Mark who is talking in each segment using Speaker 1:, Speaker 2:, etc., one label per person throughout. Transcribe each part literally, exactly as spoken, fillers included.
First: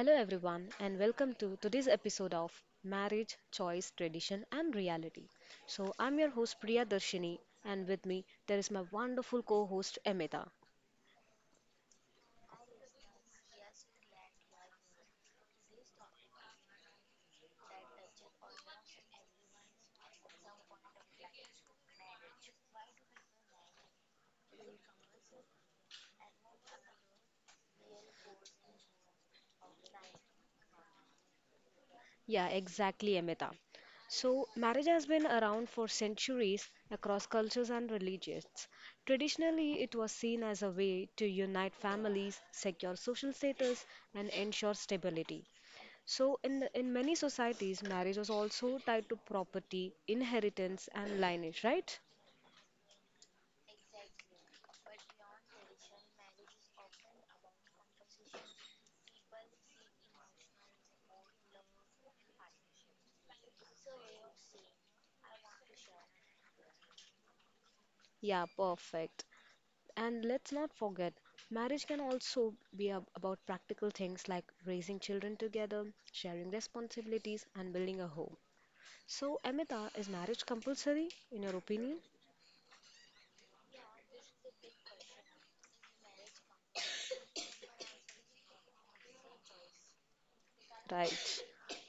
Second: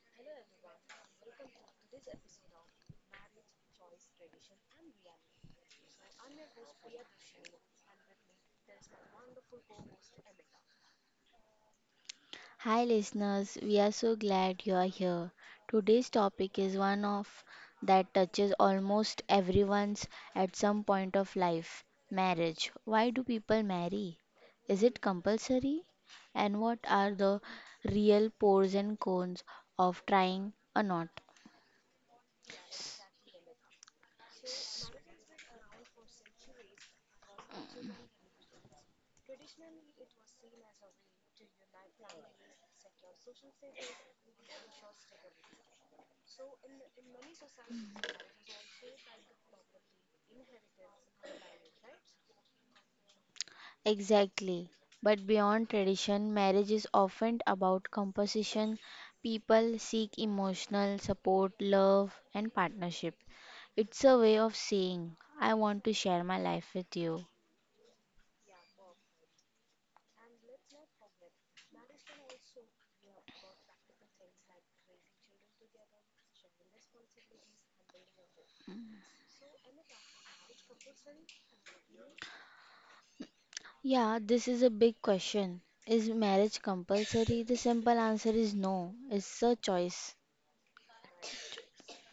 Speaker 1: Hello, everyone, and welcome to today's episode of Marriage, Choice, Tradition, and Reality. So, I'm your host Priya Darshini, and with me there is my wonderful co host Amita.
Speaker 2: Hi, listeners. We are so glad you are here. Today's topic is one of that touches almost everyone's at some point of life marriage. Why do people marry? Is it compulsory? And what are the real pros and cons of trying a knot?
Speaker 1: Yeah, exactly, Amita. So, marriage has been around for centuries across cultures and religions. Traditionally, it was seen as a way to unite families, secure social status, and ensure stability. So, in, in many societies, marriage was also tied to property, inheritance, and lineage, right?
Speaker 2: Exactly. But beyond tradition, marriage is often about composition. People seek emotional support, love, and partnership. It's a way of saying, I want to share my life with you.
Speaker 1: Yeah, perfect. And let's not forget, marriage can also be ab- about practical things like raising children together, sharing responsibilities, and building a home. So, Amita, is marriage compulsory, in your opinion?
Speaker 2: Yeah, this is a big question. Is marriage compulsory? The simple answer is no, it's a choice.
Speaker 1: Right.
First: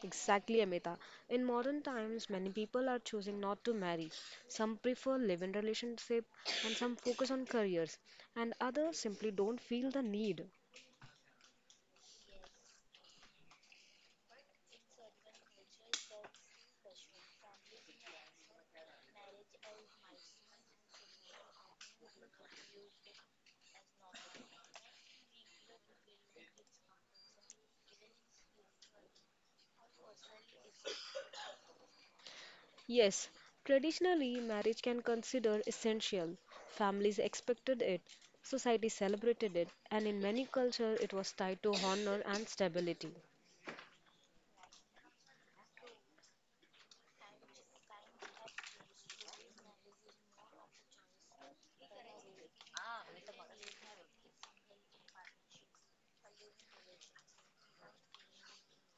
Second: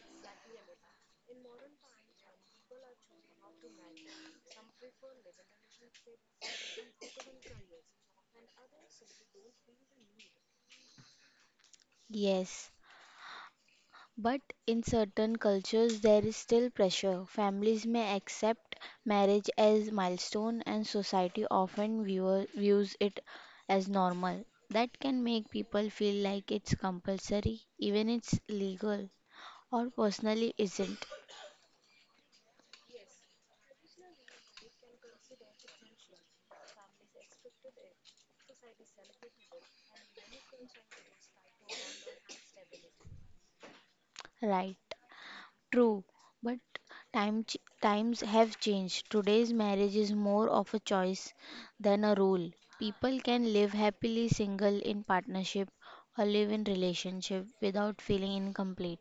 Speaker 1: Exactly, Amita. In modern times, many people are choosing not to marry. Some prefer live-in relationship and some focus on careers and others simply don't feel the need.
Speaker 2: Yes, but in certain cultures there is still pressure. Families may accept marriage as milestone and society often viewer, views it as normal. That can make people feel like it's compulsory even it's legal or personally isn't
Speaker 1: Yes, traditionally marriage can consider essential. Families expected it, society celebrated it, and in many cultures it was tied to honor and stability.
Speaker 2: right. True, but time ch- times have changed. Today's marriage is more of a choice than a rule. People can live happily single in partnership or live in relationship without feeling incomplete.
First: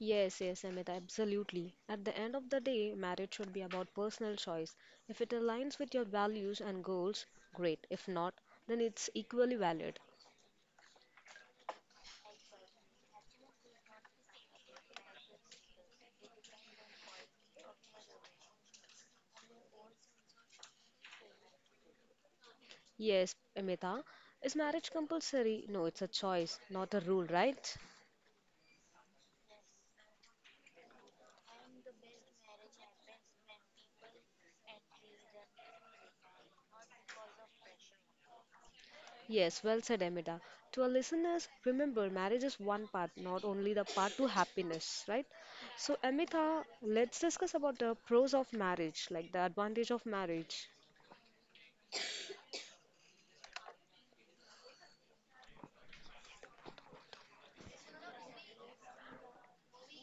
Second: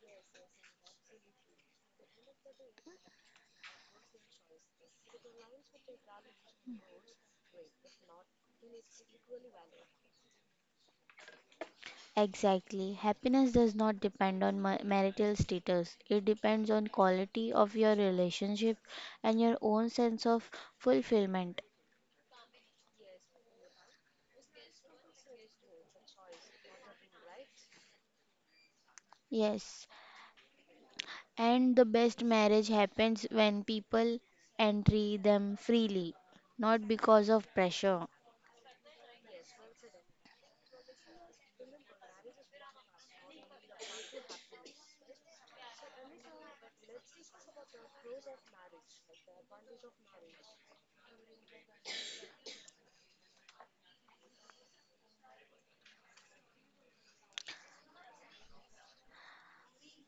Speaker 1: Yes, yes, Amit, absolutely. At the end of the day, marriage should be about personal choice. If it aligns with your values and goals, great. If not, then it's equally valid.
Speaker 2: Exactly. Happiness does not depend on ma- marital status. It depends on quality of your relationship and your own sense of fulfillment.
Speaker 1: Yes, Amita, is marriage compulsory? No, it's a choice, not a rule, right?
Speaker 2: Yes, and the best marriage happens when people enter them freely, not because of pressure.
Speaker 1: Yes, well said, Amita. To our listeners, remember marriage is one part, not only the part to happiness, right? So, Amita, let's discuss about the pros of marriage, like the advantage of marriage.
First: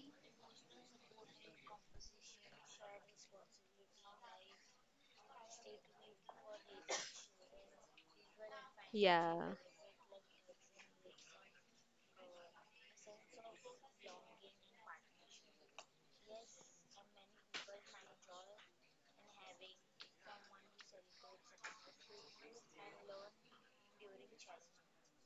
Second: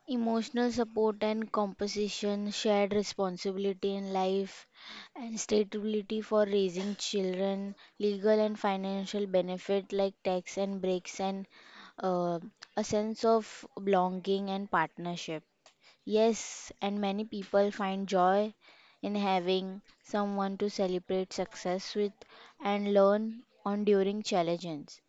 Speaker 2: Emotional support and composition, shared responsibility in life, and stability for raising children, legal and financial
Speaker 1: Yeah.
Speaker 2: benefit like tax and breaks, and uh, a sense of belonging and partnership. Yes, and many people find joy in having someone to celebrate success with and learn on during challenges.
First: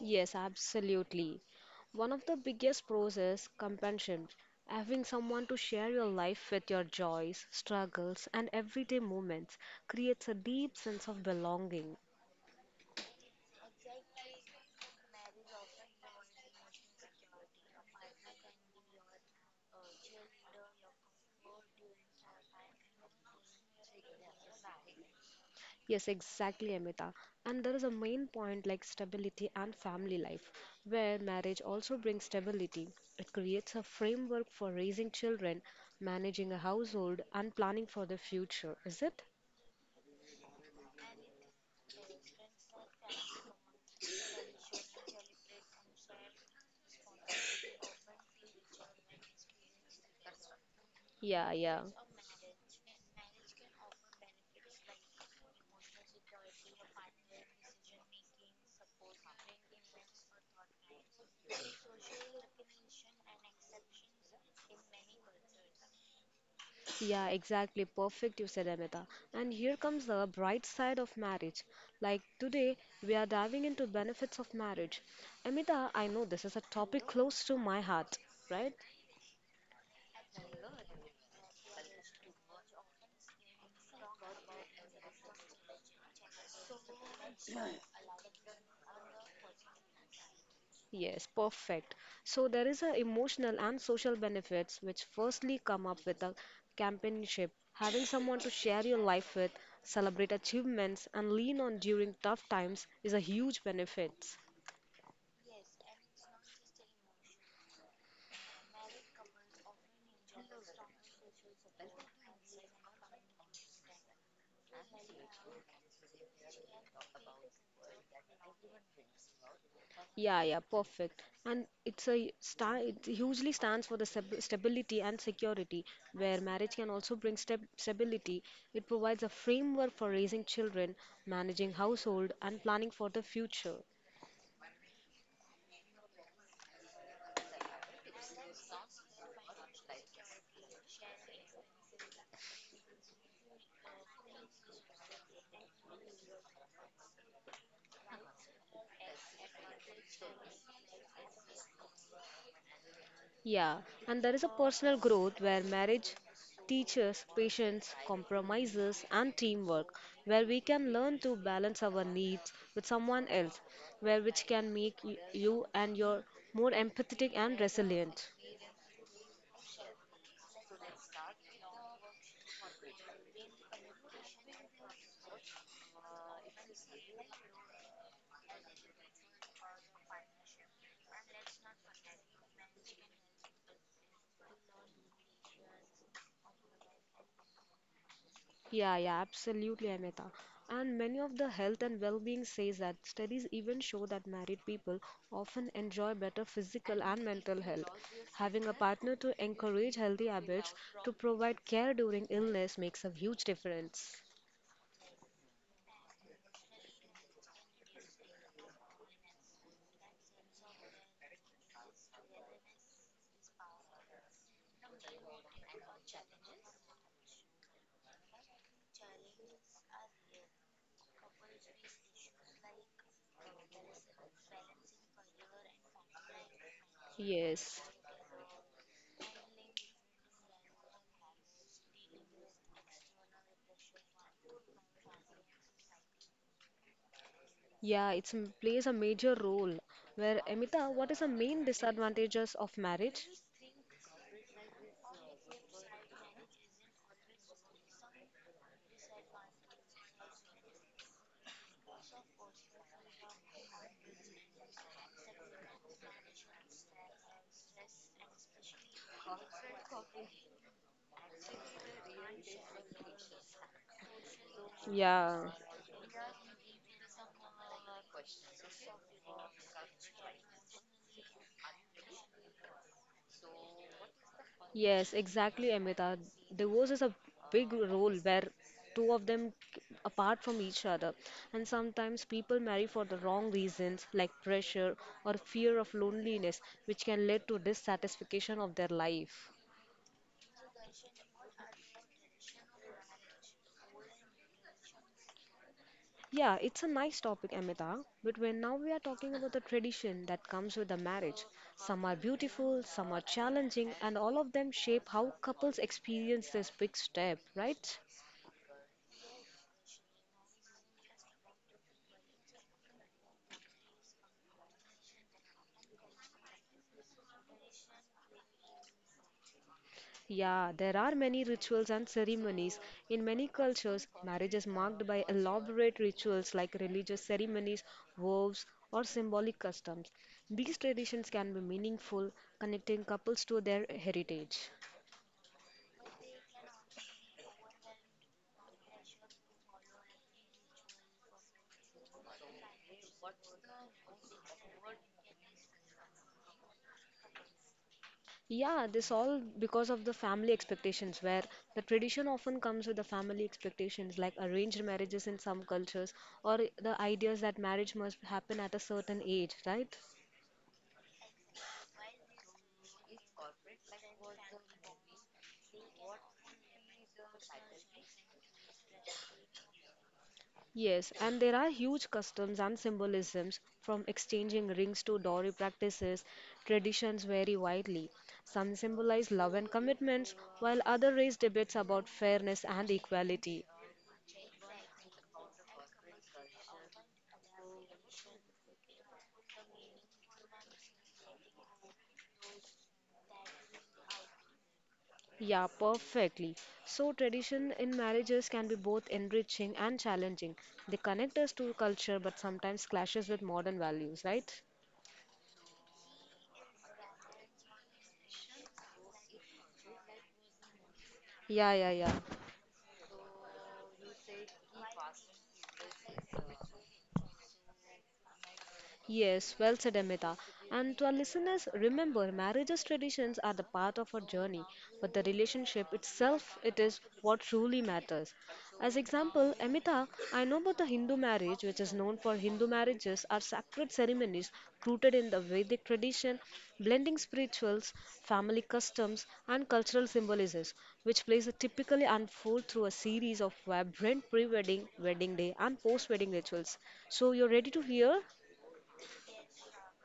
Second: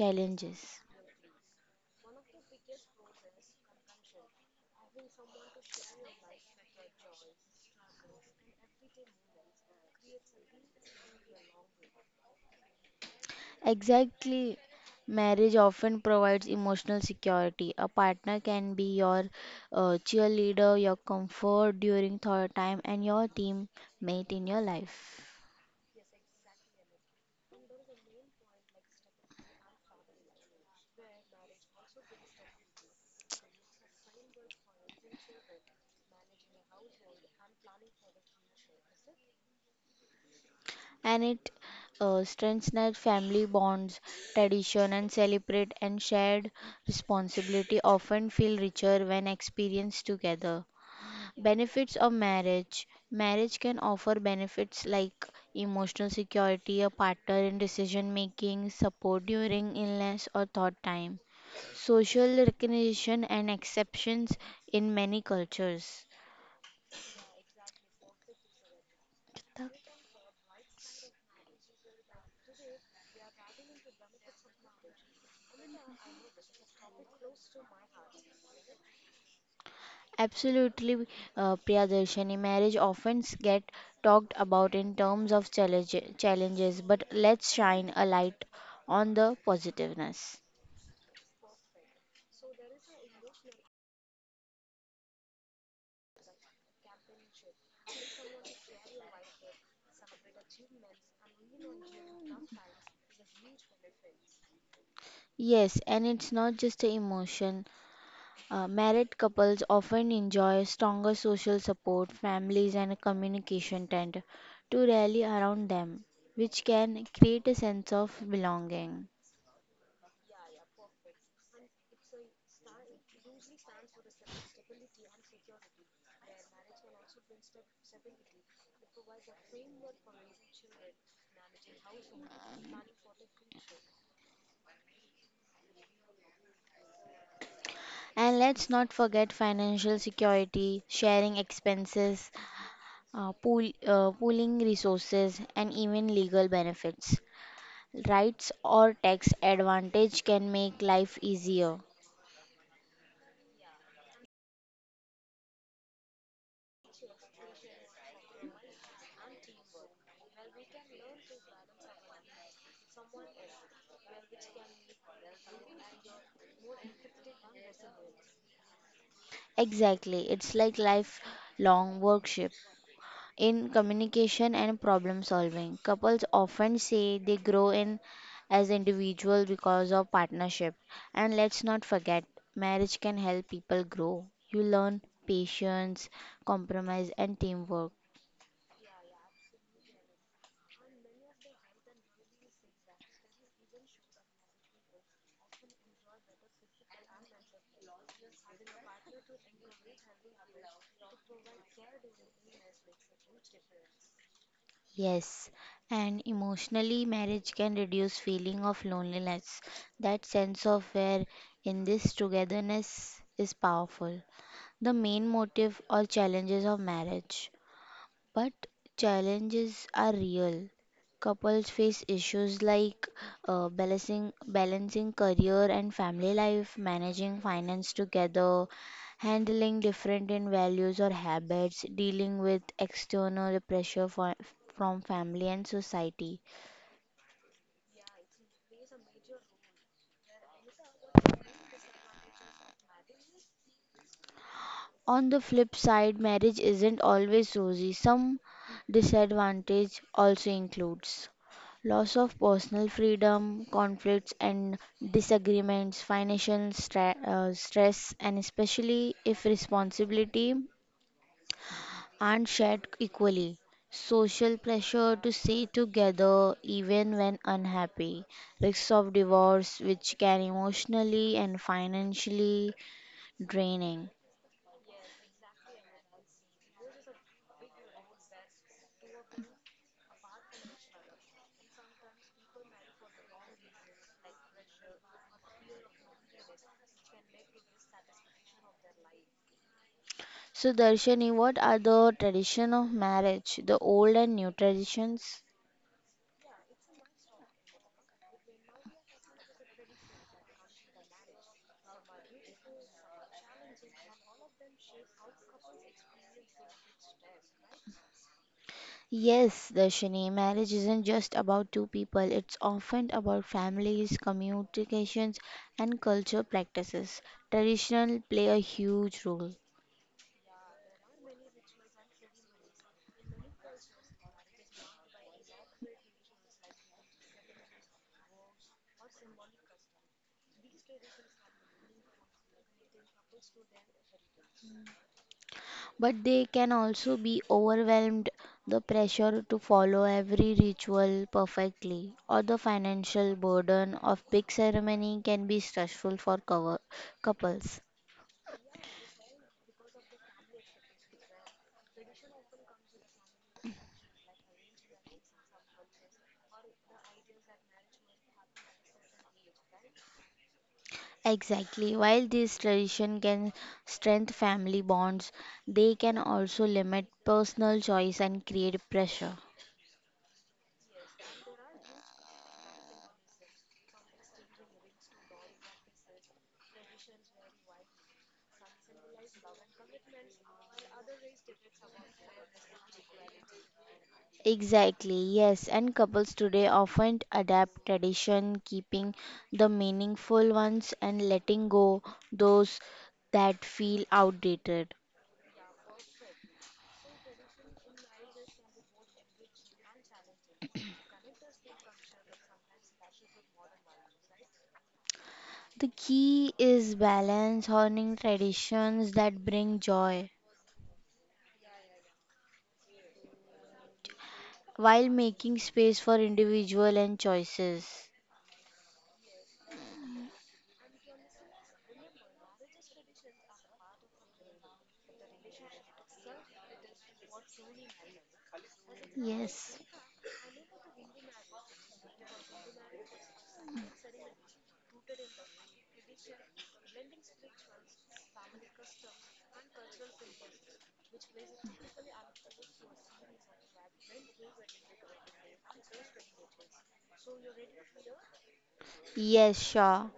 Speaker 1: Yes, absolutely. One of the biggest pros is companionship, having someone to share your life with your joys, struggles, and everyday moments creates a deep sense of belonging.
Speaker 2: Exactly. Marriage often provides emotional security. A partner can be your uh, cheerleader, your comfort during third time, and your teammate in your life.
Speaker 1: Yes, exactly, Amita. And there is a main point like stability and family life, where marriage also brings stability. It creates a framework for raising children, managing a household, and planning for the future, is it?
Speaker 2: And it uh, strengthens family bonds, tradition, and celebrate and shared responsibility often feel richer when experienced together.
Speaker 1: Yeah, yeah.
Speaker 2: Benefits of marriage. Marriage can offer benefits like emotional security, a partner in decision making, support during illness or thought time, social recognition and exceptions in many cultures.
Speaker 1: Yeah, exactly. Perfect, you said, Amita. And here comes the bright side of marriage. Like today, we are diving into benefits of marriage. Amita, I know this is a topic close to my heart, right?
Speaker 2: Absolutely, uh, Priyadarshini. Marriage often get talked about in terms of challenge, challenges, but let's shine a light on the positiveness.
Speaker 1: Yes, perfect. So there is a emotional and social benefits which firstly come up with a companionship, having someone to share your life with, celebrate achievements, and lean on during tough times is a huge benefit.
Speaker 2: Yes, and it's not just the emotion. Uh, married couples often enjoy stronger social support, families, and communication tend to rally around them, which can create a sense of belonging.
Speaker 1: Yeah, yeah, perfect. And it's a star. It hugely stands for the stab- stability and security, where marriage can also bring stab stability. It provides a framework for raising children, managing household, and planning for the future.
Speaker 2: And let's not forget financial security, sharing expenses, uh, pool, uh, pooling resources, and even legal benefits. Rights or tax advantage can make life easier.
Speaker 1: Yeah, and there is a personal growth where marriage teaches patience, compromises, and teamwork, where we can learn to balance our needs with someone else, where which can make y- you and your more empathetic and resilient.
Speaker 2: Exactly, it's like lifelong workshop in communication and problem solving. Couples often say they grow in as individuals because of partnership. And let's not forget, marriage can help people grow. You learn patience, compromise, and teamwork.
Speaker 1: Yeah, yeah, absolutely, Amita. And many of the health and well-being says that studies even show that married people often enjoy better physical and mental health. Having a partner to encourage healthy habits to provide care during illness makes a huge difference.
Speaker 2: Yes, and emotionally, marriage can reduce feeling of loneliness. That sense of where in this togetherness is powerful. The main motive or challenges of marriage. But challenges are real. Couples face issues like uh, balancing balancing career and family life, managing finance
Speaker 1: Yes.
Speaker 2: together, handling different in values or habits, dealing with external pressure for, from family and society.
Speaker 1: Yeah, it plays a major role. Where, Amita, what is the main disadvantages of marriage?
Speaker 2: On the flip side, marriage isn't always rosy. Some disadvantage also includes loss of personal freedom, conflicts and disagreements, financial stra- uh, stress, and especially if responsibility aren't shared equally. Social pressure to
Speaker 1: Yeah.
Speaker 2: stay together even when unhappy, risks of divorce, which can emotionally and financially draining.
Speaker 1: Yes, exactly, Amita. Divorce is a big role where two of them k- apart from each other. And sometimes people marry for the wrong reasons, like pressure or fear of loneliness, which can lead to dissatisfaction of their life.
Speaker 2: So, Darshani, what are the tradition of marriage, the old and new traditions?
Speaker 1: Yeah, it's a nice topic, Amita. But when now we are talking about the tradition that comes with the marriage, some are beautiful, some are challenging, and all of them shape how couples experience this big step, right?
Speaker 2: Yes, Darshani, marriage isn't just about two people. It's often about families, communications, and culture practices. Traditional play a huge role,
Speaker 1: Yeah, there are many rituals and ceremonies. In many cultures, marriage is marked by elaborate rituals like religious ceremonies, vows, or symbolic customs. These traditions can be meaningful, connecting couples to their heritage.
Speaker 2: but they can also be overwhelmed the pressure to follow every ritual perfectly or the financial burden of big ceremony can be stressful for cover- couples.
Speaker 1: Yeah, this all because of the family expectations, where the tradition often comes with the family expectations, like arranged marriages in some cultures, or the ideas that marriage must happen at a certain age, right?
Speaker 2: Exactly. While this tradition can strengthen family bonds, they can also limit personal choice and create pressure.
Speaker 1: Yes, and there are huge customs and symbolisms from exchanging rings to dowry practices. Traditions vary widely. Some symbolize love and commitments, while others raise debates about fairness and equality.
Speaker 2: Exactly, yes, and couples today often adapt tradition, keeping the meaningful ones and letting go those that feel outdated.
Speaker 1: Yeah, perfectly. So, tradition in marriages can be both enriching and challenging. They connect us to culture but sometimes clashes with modern values, right?
Speaker 2: The key is balance, honoring traditions that bring joy
Speaker 1: Yeah, yeah, yeah.
Speaker 2: while making space for individual and choices.
Speaker 1: Yes, well said, Amita. And to our listeners, remember, marriage's traditions are the part of our journey, but the relationship itself, it is what truly matters. As example,
Speaker 2: Yes.
Speaker 1: Amita, I know about the Hindu marriage, which is known for Hindu marriages are sacred ceremonies rooted in the Vedic tradition, blending spirituals, family customs, and cultural symbolisms, which plays a typically unfold through a series of vibrant pre-wedding, wedding day, and post-wedding rituals. So you're ready to hear?
Speaker 2: Yes, sure.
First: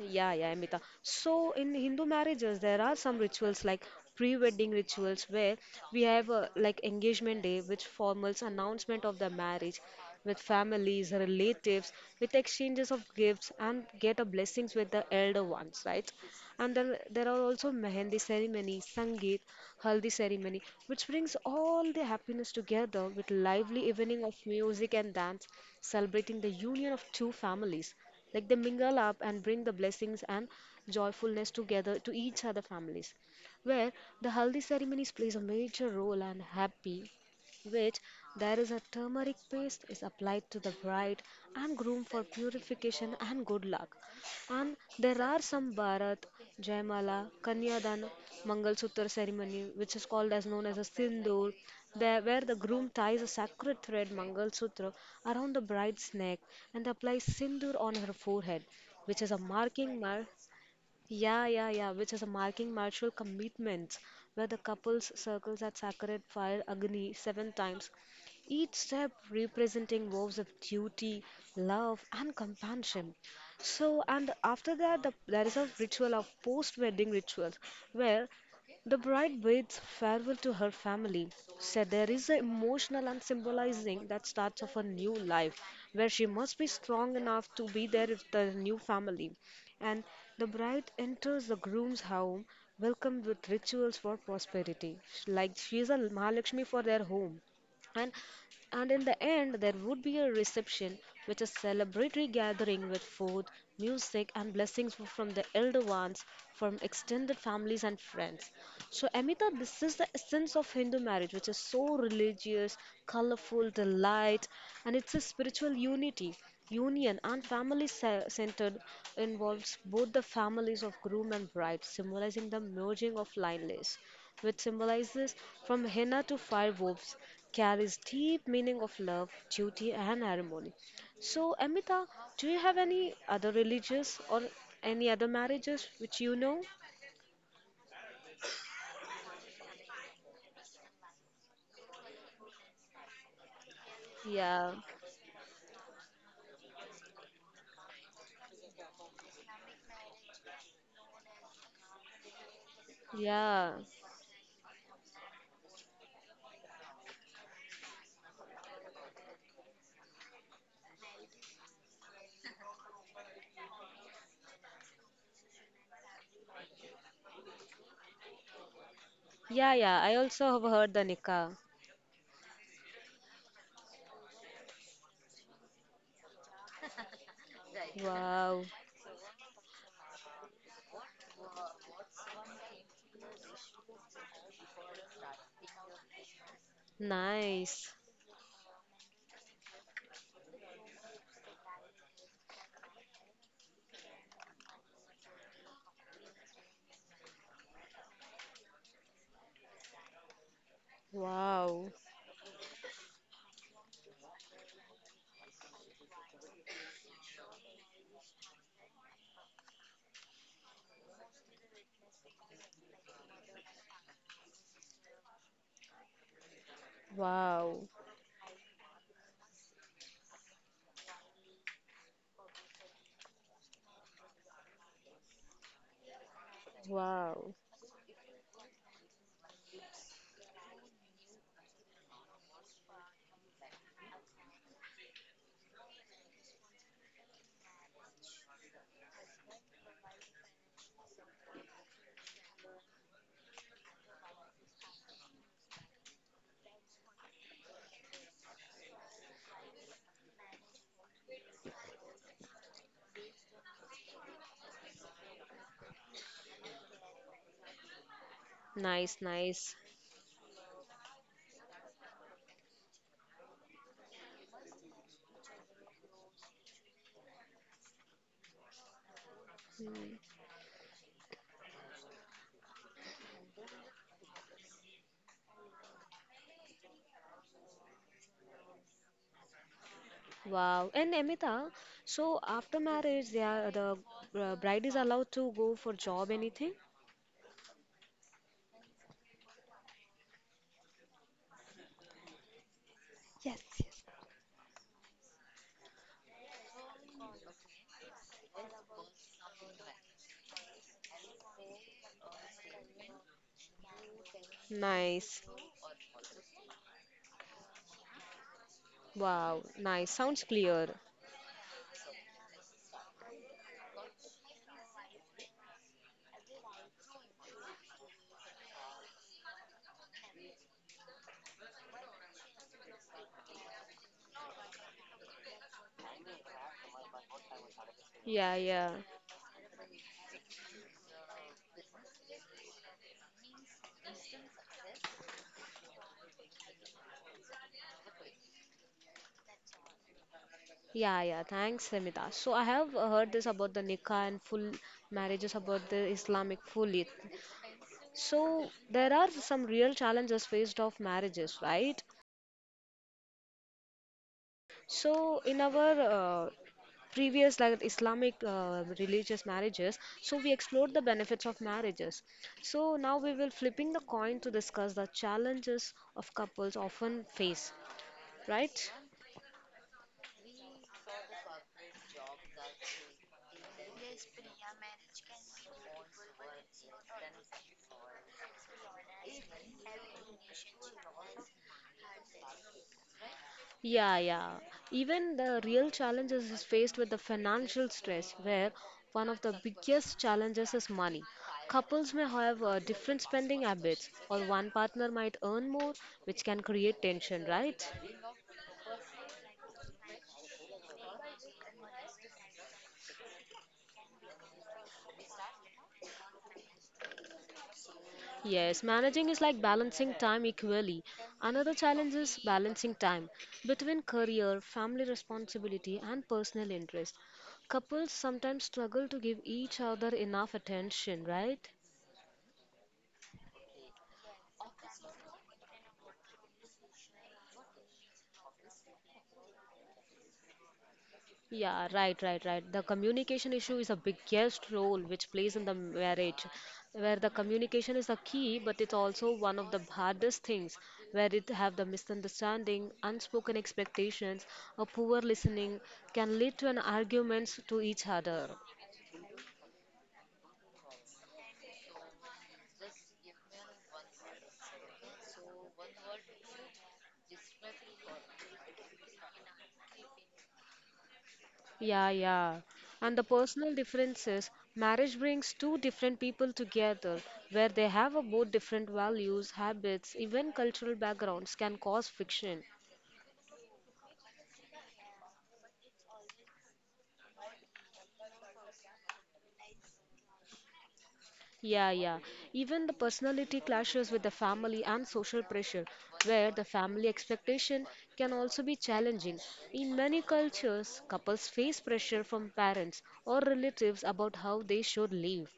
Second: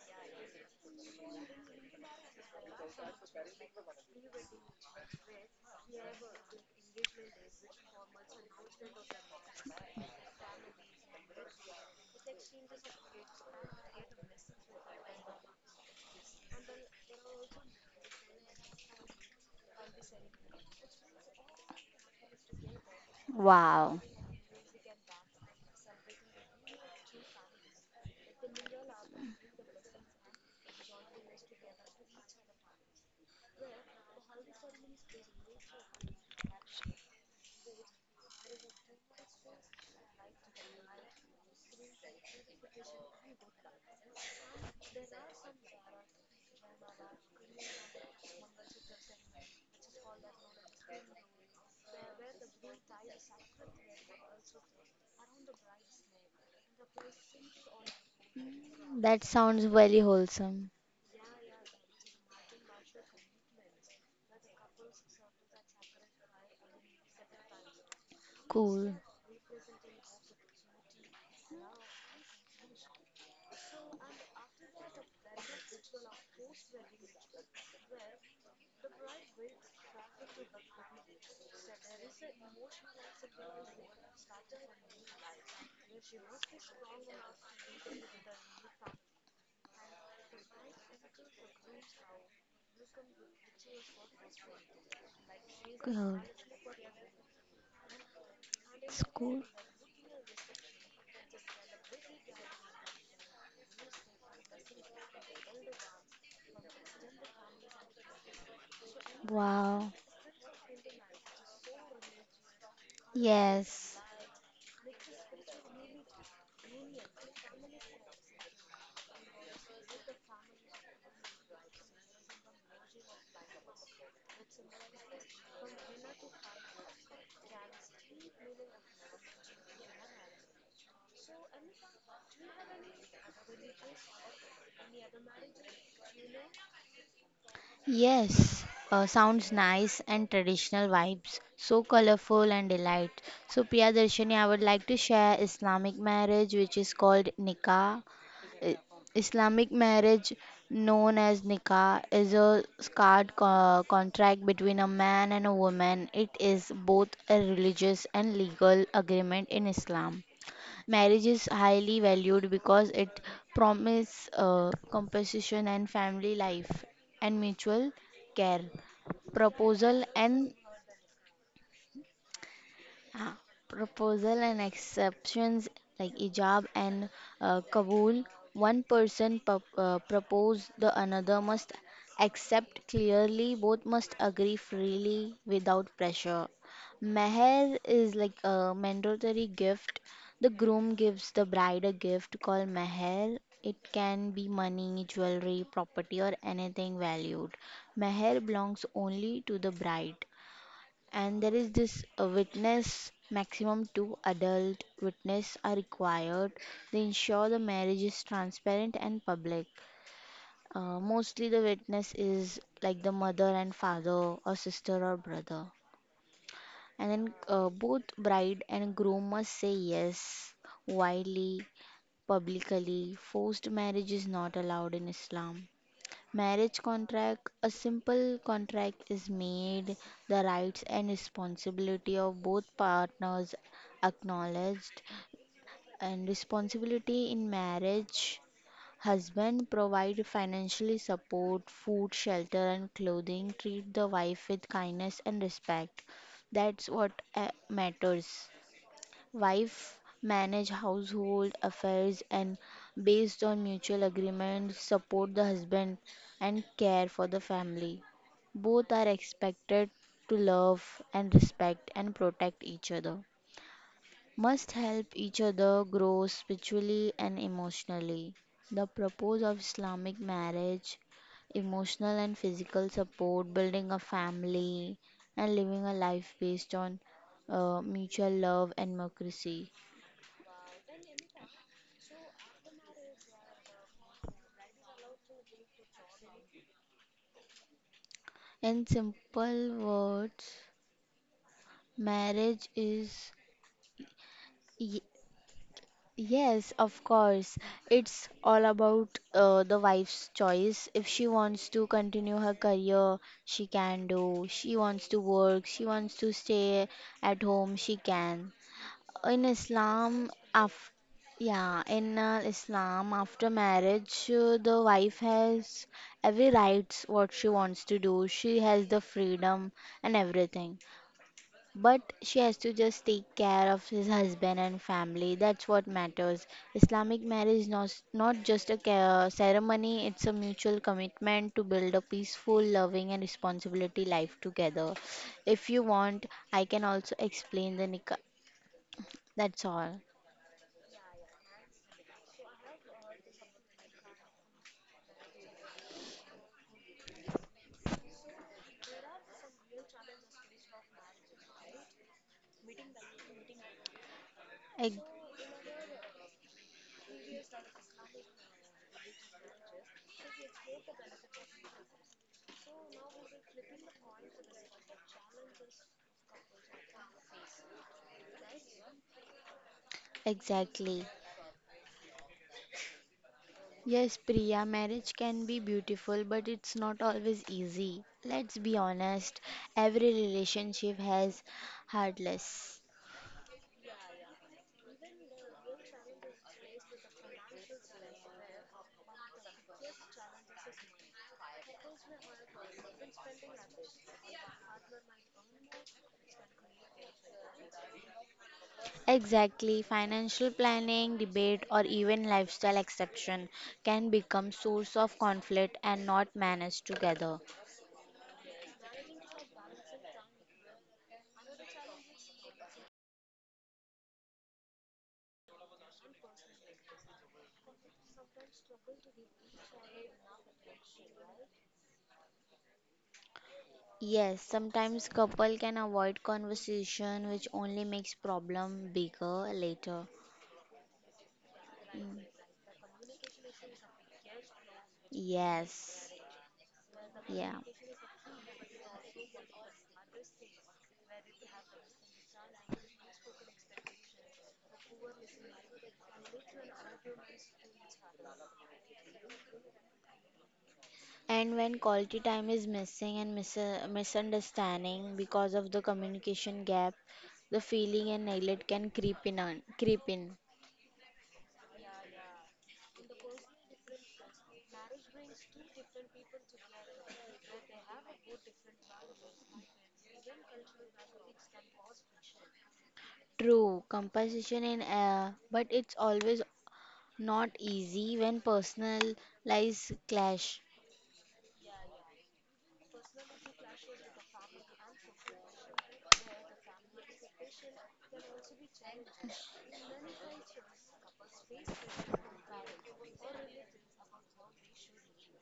Speaker 1: Yeah, yeah, Amita. So in Hindu marriages, there are some rituals like pre-wedding rituals where we have a, like engagement day, which formals announcement of the marriage with families, relatives, with exchanges of gifts and get a blessings with the elder ones, right? And then there are also mehendi ceremony, sangeet, haldi ceremony, which brings all the happiness together with lively
Speaker 2: Wow.
Speaker 1: evening of music and dance, celebrating the union of two families. Like they mingle up and bring the blessings and joyfulness together to each other families, where the haldi ceremonies plays a major role and happy, which there is a turmeric paste is applied to the bride and groom for purification and good luck. And there are some Bharat, Jaimala, Kanyadan, Mangalsutra ceremony, which is called as known as a Sindoor, there where the groom ties a sacred thread Mangalsutra around the bride's neck and applies Sindoor on her forehead, which is
Speaker 2: That
Speaker 1: a
Speaker 2: sounds
Speaker 1: marking
Speaker 2: very
Speaker 1: mark
Speaker 2: wholesome.
Speaker 1: yeah, yeah, yeah, which is a marking marital commitment where the couples circles at sacred fire Agni seven times, each
Speaker 2: Cool.
Speaker 1: step representing vows of duty, love, and companionship. So, and after that, the, there is a ritual of post wedding rituals where the bride bids farewell to her family. So there is an emotional and symbolizing that starts of a new life where she must be strong enough to be there with the new family and the bride enters the groom's home, welcomed with rituals for prosperity. Like she is a
Speaker 2: Cool.
Speaker 1: Mahalakshmi for their home. And, and in the
Speaker 2: School.
Speaker 1: end, there would be a reception, which is celebratory gathering with food, music, and blessings from the elder ones, from extended families and friends. So, Amita, this is
Speaker 2: Wow.
Speaker 1: the essence of Hindu marriage, which is so religious, colorful, the
Speaker 2: Yes.
Speaker 1: light, and it's a spiritual unity, union, and family ce- centered, involves both the families of groom and bride, symbolizing the merging of lineless, which symbolizes from henna to fire wolves, carries deep meaning of love, duty, and harmony. So, Amita, do you have any other religious or any other marriages which you know?
Speaker 2: Yes, uh, sounds nice and traditional vibes, so colorful and delight. So, Priya Darshini, I
Speaker 1: Yeah,
Speaker 2: would like to share Islamic marriage, which is called nikah. I- Islamic marriage, known as nikah, is a sacred
Speaker 1: yeah.
Speaker 2: co- contract between a man and a woman. It is both a religious and legal agreement in Islam. Marriage is highly valued because it promises uh, compensation and family life and mutual care.
Speaker 1: Yeah, yeah,
Speaker 2: Proposal
Speaker 1: I also
Speaker 2: and
Speaker 1: have heard the nikah.
Speaker 2: ah, proposal and exceptions like Ijab and uh, Kabul.
Speaker 1: Wow,
Speaker 2: One person pro- uh, propose, the another must accept clearly. Both must agree freely without pressure. Meher
Speaker 1: nice.
Speaker 2: is like a mandatory gift. The groom gives the bride a gift called meher. It can be money, jewelry, property, or anything valued. Meher belongs only to the bride. And there is
Speaker 1: Wow,
Speaker 2: this uh, witness, maximum two adult witness are required. They ensure the marriage is transparent and public. Uh, mostly the witness is like the mother and father or sister or brother. And then
Speaker 1: wow,
Speaker 2: uh, both bride and groom must say yes, widely, publicly. Forced marriage is not allowed in Islam marriage
Speaker 1: wow.
Speaker 2: contract, a simple contract is made, the rights and responsibility of both partners acknowledged and responsibility in marriage, husband provide financially support food shelter and clothing, treat the wife with kindness and respect. That's what uh, matters. Wife manage household affairs and based on mutual agreement support the husband and care for the family. Both are
Speaker 1: Nice, nice.
Speaker 2: expected to love and respect and protect each other. Must help each other grow spiritually and emotionally. The purpose of
Speaker 1: Mm.
Speaker 2: Islamic marriage, emotional and physical support, building a family, and living a life based on uh, mutual love and democracy.
Speaker 1: Wow. And Amita, so after marriage, they are the uh, bride is allowed to go for job, anything?
Speaker 2: In simple words, marriage is y- yes, of course. It's all about uh, the wife's choice. If she wants to continue her career, she can do. She wants to
Speaker 1: Nice.
Speaker 2: work, she wants to stay at home, she can. In
Speaker 1: Wow, nice. Sounds
Speaker 2: Islam,
Speaker 1: clear.
Speaker 2: af yeah, in uh, Islam, after marriage, uh, the wife has every rights what she wants to do. She has the freedom and everything. But she has to just take care of his husband and family. That's what matters. Islamic marriage is not,
Speaker 1: Yeah,
Speaker 2: not
Speaker 1: yeah.
Speaker 2: just a ca- ceremony, it's a mutual commitment to build a peaceful, loving, and responsibility life together. If you want, I can also explain the nikah. That's all.
Speaker 1: Yeah, yeah. Thanks, Amita. So I have heard this about the nikah and full marriages about the Islamic full it. So there are some real challenges faced of marriages, right?
Speaker 2: Ex-
Speaker 1: So in our uh, previous like Islamic uh, religious marriages, so we explored the benefits of marriages. So now we will flipping the coin to discuss the challenges of couples often face, right?
Speaker 2: Exactly. Yes, Priya, marriage can be beautiful, but it's not always easy. Let's be honest, every relationship has hurdles.
Speaker 1: Yeah, yeah. Even the real challenges is faced with the financial stress, where one of the biggest challenges is money. Couples may have uh, different spending habits, or one partner might earn more, which can create tension, right?
Speaker 2: Exactly, financial planning, debate, or even lifestyle exception can become source of conflict and not managed together.
Speaker 1: Yes, managing is like balancing time equally. Another challenge is balancing time between career, family responsibility, and personal interest. Couples sometimes struggle to give each other enough attention, right?
Speaker 2: Yes, sometimes couple can avoid conversation which only makes problem bigger later.
Speaker 1: Yeah, right, right,
Speaker 2: Mm,
Speaker 1: right. The communication issue is a biggest role which plays in the
Speaker 2: yes,
Speaker 1: marriage, where the
Speaker 2: yeah.
Speaker 1: communication is the key, but it's also one of the hardest things, where it have the misunderstanding, unspoken expectations, a poor listening can lead to an arguments to each other.
Speaker 2: And when quality time is missing and mis- misunderstanding because of the communication gap, the feeling and neglect can creep in, on, creep in.
Speaker 1: Yeah, yeah. And the personal differences, marriage brings two different people together where they have a both different values, habits, even cultural backgrounds can cause friction.
Speaker 2: True, composition in air, but it's always not easy when personal lives clash,
Speaker 1: Yeah, yeah. Even the personality clashes with the family and social pressure, where the family expectation can also be challenging. In many cultures, couples face pressure from parents or relatives about how they should live.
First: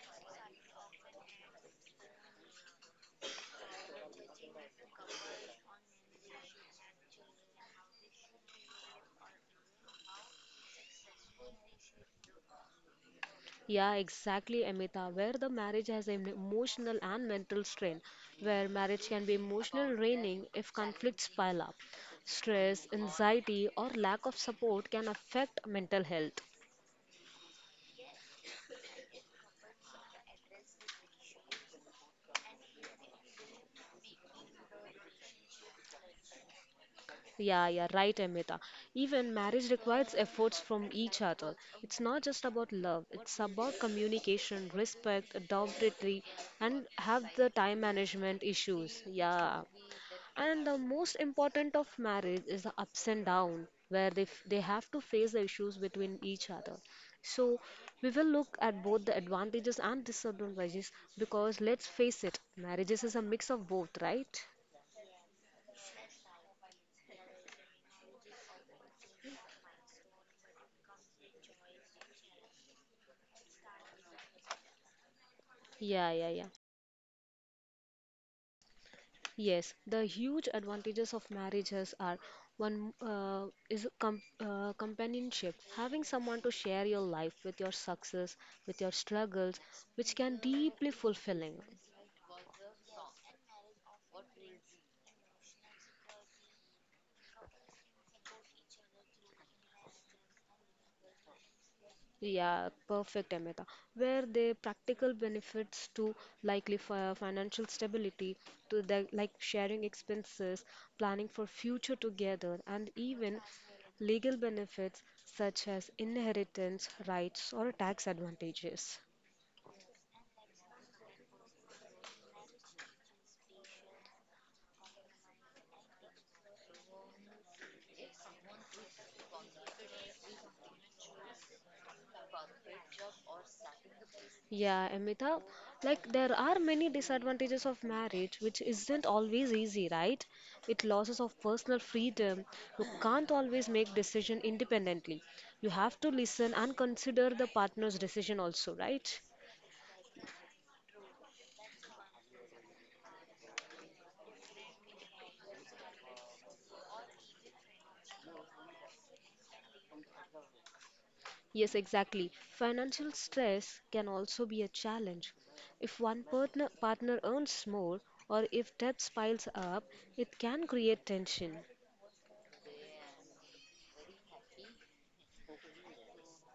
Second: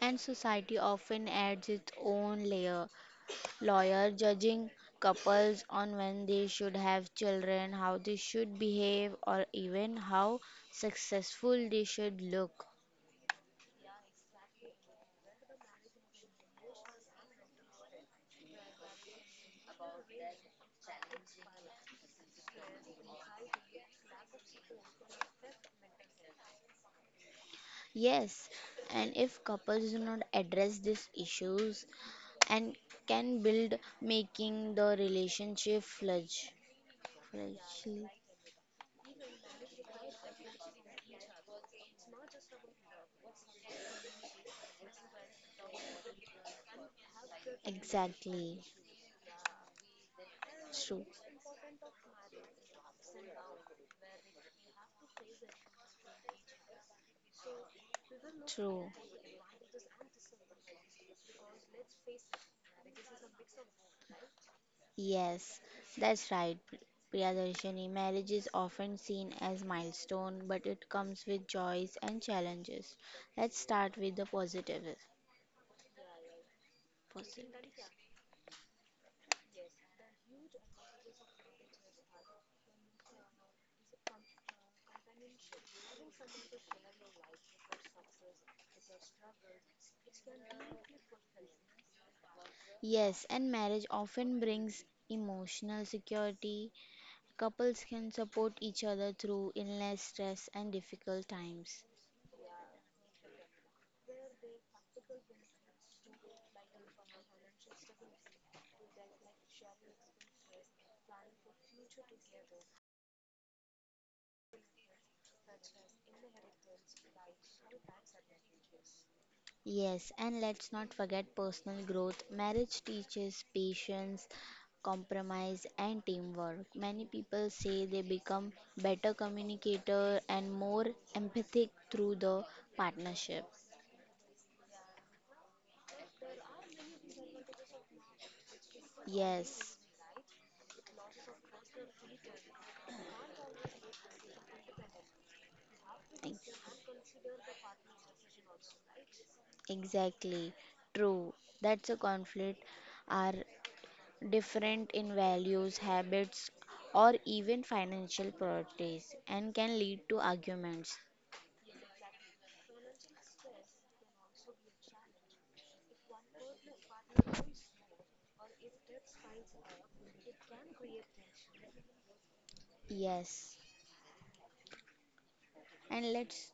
Speaker 2: and society often adds its own layer. Lawyer judging couples on when they should have children, how they should behave, or even how successful they should look.
Speaker 1: Yeah, exactly, Amita, where the marriage has an emotional and mental strain, where marriage can be emotional draining if conflicts pile up. Stress, anxiety, or lack of support can affect mental health.
Speaker 2: Yes, and if couples do not address these issues, and can build making the relationship fledge.
Speaker 1: Yeah, yeah,
Speaker 2: Fledgling.
Speaker 1: right, Amita. Even marriage requires efforts from each other. It's not just about love, it's about communication, respect, adaptability, and have the time management
Speaker 2: Exactly.
Speaker 1: issues. Yeah. And the
Speaker 2: True.
Speaker 1: most important of marriage is the ups and downs, where they, f- they have to face the issues between each other. So we will look at
Speaker 2: True.
Speaker 1: both the advantages and disadvantages because let's face it, marriages is a mix of both, right?
Speaker 2: Yes, that's right. P- Priyadarshini, marriage is often seen as milestone, but it comes with joys and challenges. Let's start with the positive.
Speaker 1: Yeah, yeah, yeah.
Speaker 2: Positive.
Speaker 1: Yes, the huge advantages of marriages are one, uh, is com uh, companionship, having someone to share your life with your success, with your struggles, which can deeply fulfilling.
Speaker 2: Yes, and marriage often brings emotional security. Couples can support each other through illness, stress, and difficult times.
Speaker 1: Yeah, perfect, Amita. Where the practical benefits to likely fi- financial stability, to the like sharing expenses, planning for future together, and even legal benefits such as inheritance rights or tax advantages.
Speaker 2: Yes, and let's not forget personal growth. Marriage teaches patience, compromise, and teamwork. Many people say they become better communicator and more empathic through the partnership.
Speaker 1: Yeah, Amita, like there are many disadvantages of marriage, which isn't always easy,
Speaker 2: Yes,
Speaker 1: right? It losses of personal freedom. You can't always make decision independently. You have to
Speaker 2: e-
Speaker 1: listen and consider the partner's decision also, right?
Speaker 2: exactly. True. That's a conflict are different in values, habits, or even financial priorities and can lead to arguments.
Speaker 1: Yes, exactly. Financial stress can also be a challenge. If one partner partner earns more or if debt piles up, it can create tension.
Speaker 2: Yes. And let's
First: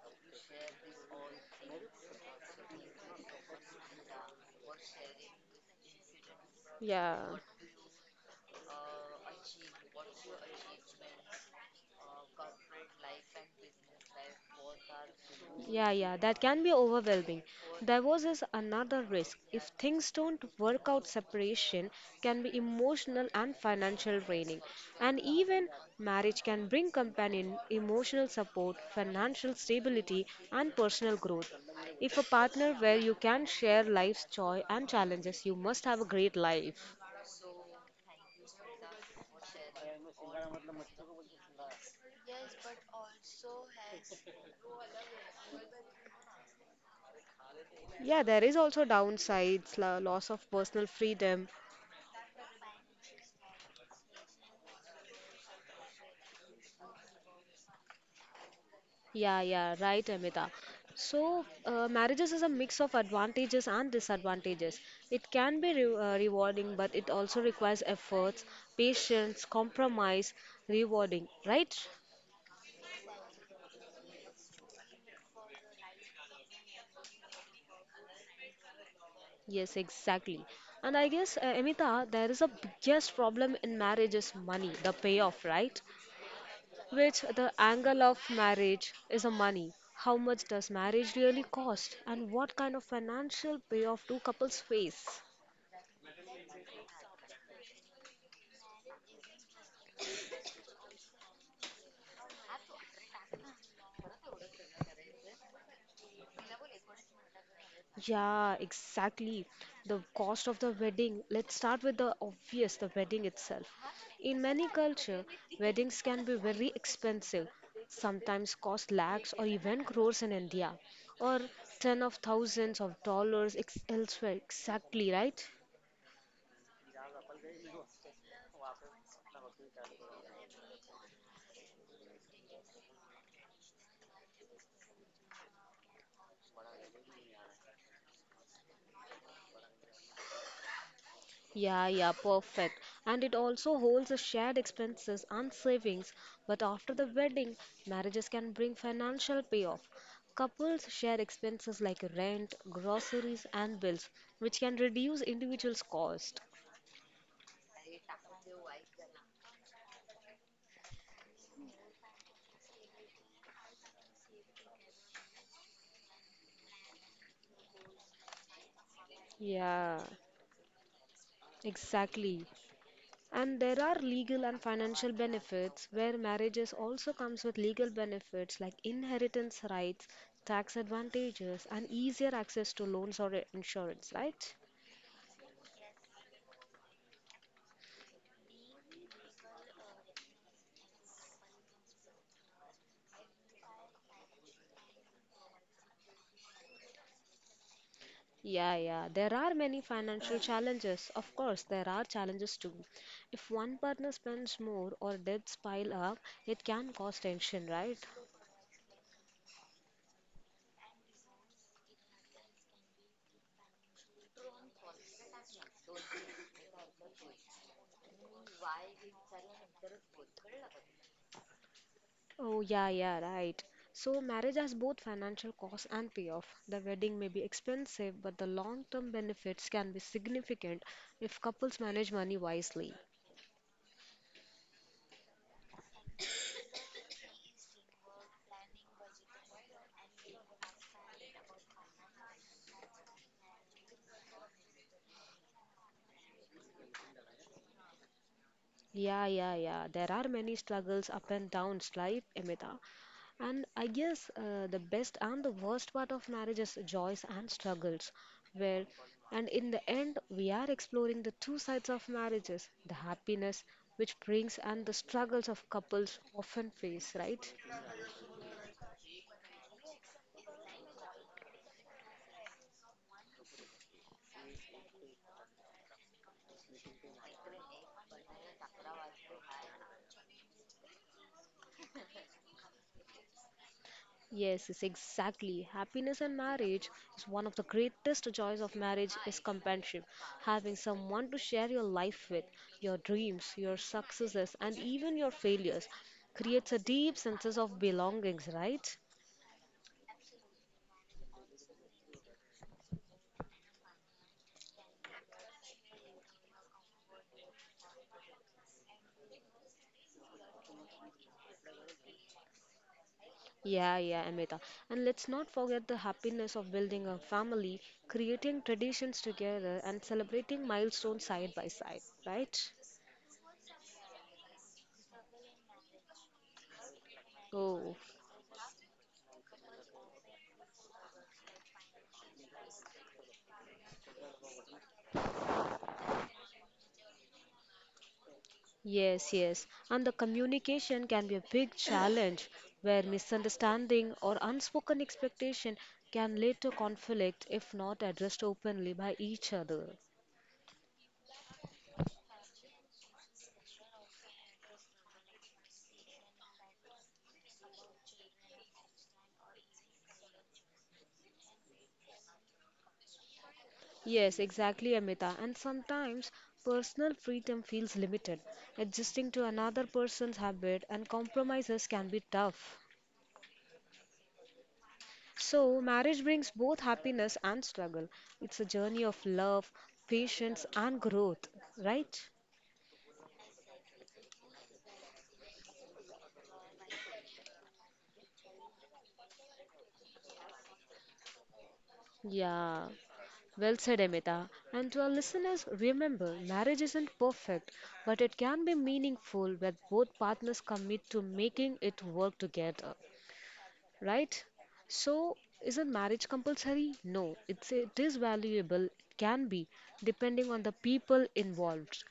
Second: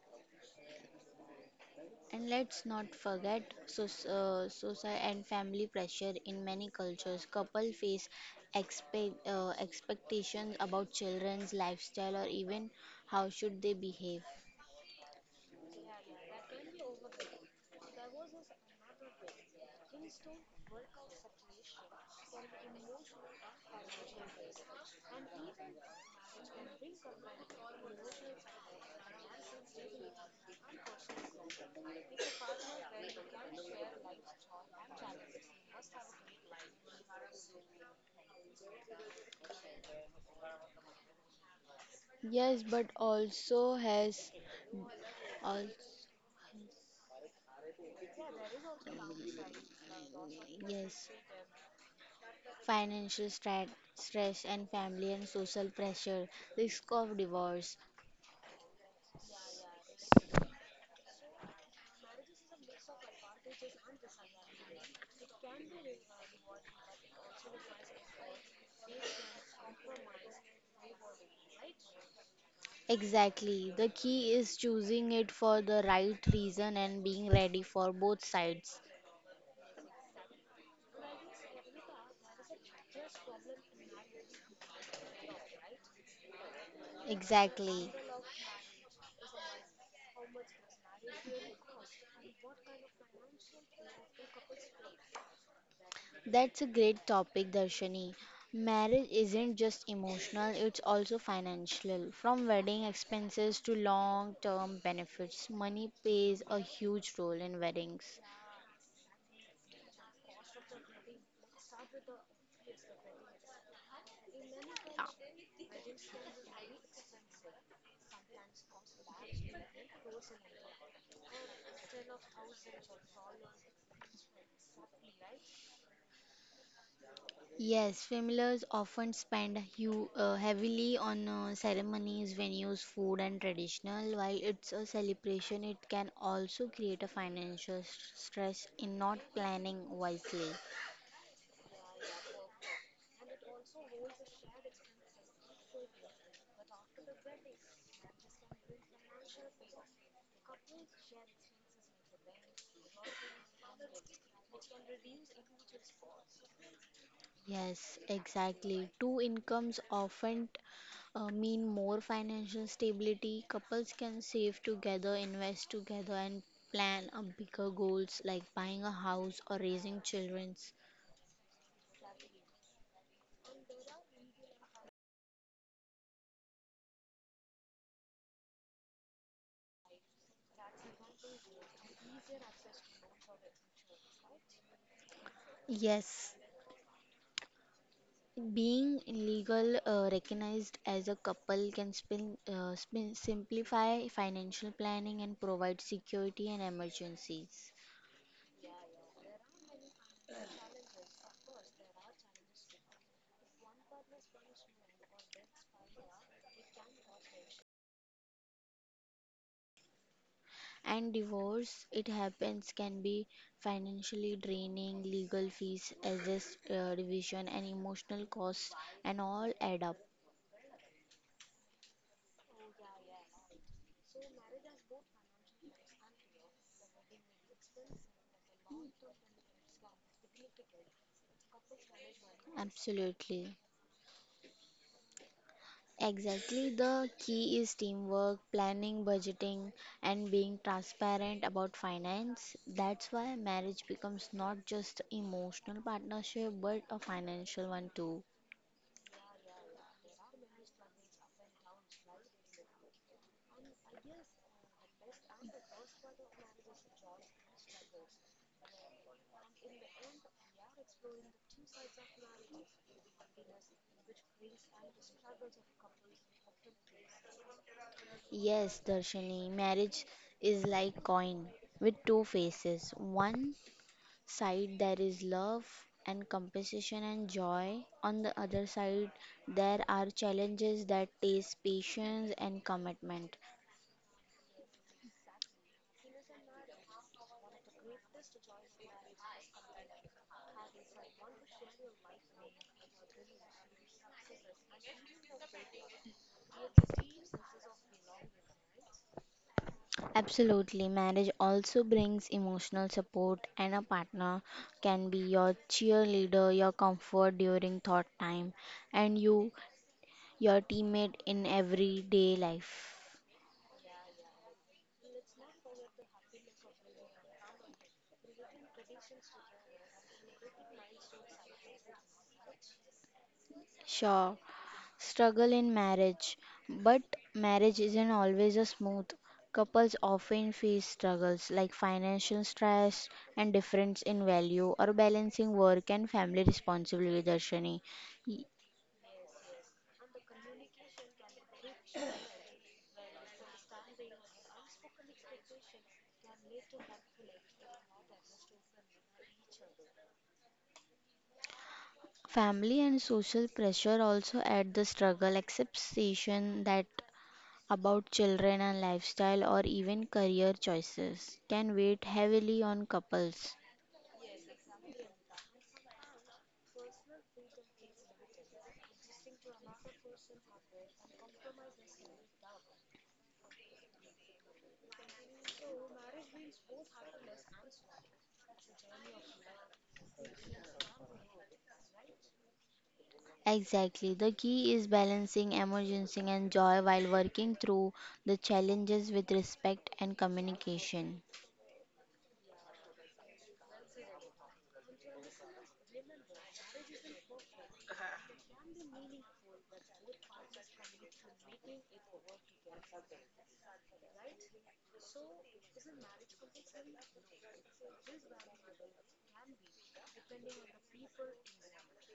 Speaker 2: And let's not forget soc- uh, social and family pressure in many
Speaker 1: Yeah.
Speaker 2: cultures. Couple face expect, uh, expectations about children's lifestyle or even how should they behave.
Speaker 1: Yeah, yeah, that can be overwhelming. Divorce is another risk. If things don't work out, separation can be emotional and financial draining. And even marriage can bring companion emotional support, financial stability, and personal growth. If a partner where you can share life's joy and challenges, you must have a great life.
Speaker 2: Yes, but also has also,
Speaker 1: Yeah, there is also downsides, lo- loss of personal
Speaker 2: yes,
Speaker 1: freedom.
Speaker 2: financial stra- stress and family and social pressure, risk of divorce.
Speaker 1: Yeah, yeah, right, Amita. So, uh, marriages is a mix of advantages and disadvantages. It can be re uh, rewarding, but it also requires efforts, patience, compromise, rewarding, right?
Speaker 2: Exactly. The key is choosing it for the right reason and being ready for both sides.
Speaker 1: Yes, exactly. And I guess, uh, Amita, there is a biggest problem in marriage is money, the payoff, right? Which the
Speaker 2: Exactly.
Speaker 1: angle of marriage is a money. How much does marriage really cost, and what kind of financial payoff do couples face?
Speaker 2: That's a great topic, Darshani. Marriage isn't just emotional, it's also financial. From wedding expenses to long term benefits, money plays a huge role in weddings.
Speaker 1: Yeah, exactly. The cost of the wedding. Let's start with the obvious, the wedding itself. In many
Speaker 2: Yeah.
Speaker 1: cultures, weddings can be very expensive, sometimes cost lakhs or even crores in India, or ten of thousands of dollars ex- elsewhere. Exactly, right?
Speaker 2: Yes, families often spend hu uh, heavily on uh, ceremonies, venues, food, and traditional. While it's a celebration, it can also create a financial s- stress in not planning wisely.
Speaker 1: Yeah, yeah, perfect. And it also holds a shared expenses and savings. But after the wedding, marriages can bring financial payoff. Couples share expenses like rent, groceries, and bills, which can reduce individuals' cost.
Speaker 2: Yes, exactly. Two incomes often uh, mean more financial stability. Couples can save together, invest together, and plan a bigger goals like buying a house or raising
Speaker 1: Yeah,
Speaker 2: children.
Speaker 1: exactly. And there are legal and financial benefits where marriages also comes with legal benefits like inheritance rights, tax advantages, and easier access to loans or insurance, right?
Speaker 2: Yes, being legal uh, recognized as a couple can spin, uh, spin, simplify financial planning and provide security in emergencies.
Speaker 1: Yeah, yeah. There are many financial challenges. Of course, there are challenges too. If one partner spends more or debts pile up, it can cause tension, right?
Speaker 2: And divorce, it happens, can be financially draining, legal fees, as this uh, division and emotional costs and all add up.
Speaker 1: Oh, yeah, yeah, right. So, marriage has both financial costs and payoff. The wedding may be expensive, but the long-term benefits can be significant if couples manage money wisely.
Speaker 2: Absolutely. Exactly. The key is teamwork, planning, budgeting, and being transparent about finance. That's why marriage becomes not just emotional partnership but a financial one too.
Speaker 1: Yeah, yeah, yeah. There are many struggles, up and downs, right, Emita? And I guess uh, the best and the worst part of marriage is joys and struggles, where and in the end we are exploring the two sides of marriages, the happiness which brings and the struggles of couples often face, right?
Speaker 2: Yes, Darshini, marriage is like coin with two faces. One side there is love and compensation and joy. On the other side there are challenges that taste patience and commitment.
Speaker 1: Yes, yes, exactly. Happiness in marriage is one of the greatest joys of marriage is companionship. Having someone to share your life with, your dreams, your successes, and even your failures creates a deep sense of belongings, right?
Speaker 2: Absolutely. Marriage also brings emotional support, and a partner can be your cheerleader, your comfort during thought time, and you, your teammate in everyday life.
Speaker 1: Yeah, yeah, Amita. And let's not forget the happiness of building a family, creating traditions together, and celebrating milestones side by side, right?
Speaker 2: Sure, struggle in marriage, but marriage
Speaker 1: Oh,
Speaker 2: isn't always a smooth. Couples often face struggles like financial stress and difference in value or balancing work and family responsibility, Darshani.
Speaker 1: yes, yes. And the communication can be a big challenge where misunderstanding or unspoken expectation can lead to conflict if not addressed openly by each other.
Speaker 2: Family and social pressure also add the struggle, acceptation that about children and lifestyle or even career choices can weigh heavily on couples.
Speaker 1: Yes, exactly, Amita. And sometimes personal freedom feels limited. Adjusting to another person's habit and compromises can be tough. So, marriage brings both happiness and struggle. It's a journey of love, patience, and growth, right?
Speaker 2: Exactly. The key is balancing emergency and joy while working through the challenges with respect and communication.
Speaker 1: Yeah. Well said, Amita. And to our listeners, remember marriage isn't perfect, but it can be meaningful when both partners commit to making it work together, right? So, isn't marriage compulsory? No, it's it is valuable. It can be depending on the people involved.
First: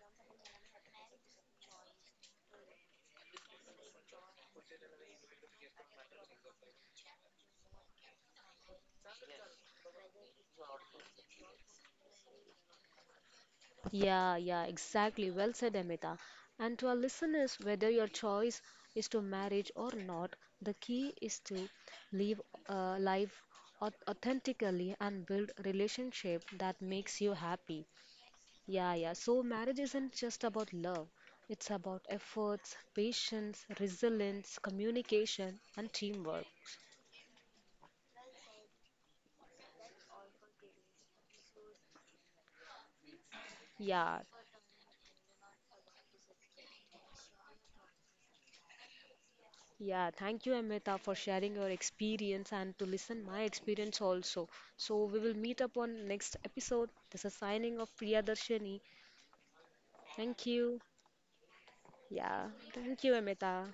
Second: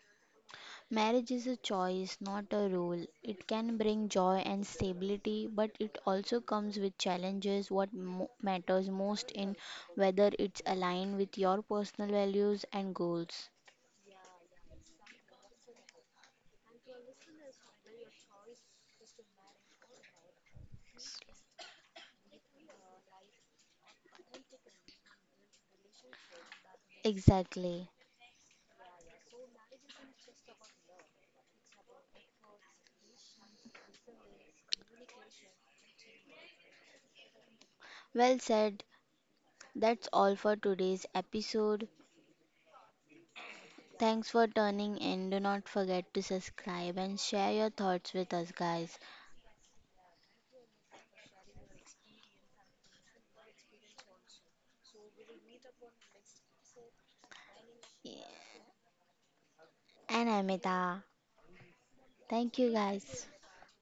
Speaker 2: Marriage is a choice, not a rule. It can bring joy and stability, but it also comes with challenges. What mo- matters most in whether it's aligned with your personal values and goals.
Speaker 1: Yeah, yeah, exactly. Well said, Amita. And to our listeners, whether your choice is to marriage or not, the key is to live a life au- authentically and build relationship that makes you happy.
Speaker 2: Exactly.
Speaker 1: Yeah, yeah. So marriage isn't just about love. It's about efforts, patience, resilience, communication, and teamwork.
Speaker 2: Well said. That's all for today's episode.
Speaker 1: Yeah,
Speaker 2: Thanks for tuning in. Do not forget to subscribe and share your thoughts with us, guys.
Speaker 1: yeah. Thank you, Amrita, for sharing your experience and to listen my experience also. So we will meet up on next episode. This is signing of Priyadarshini.
Speaker 2: And
Speaker 1: Thank you.
Speaker 2: Amita.
Speaker 1: Yeah,
Speaker 2: Thank you,
Speaker 1: thank you,
Speaker 2: guys.
Speaker 1: Amrita.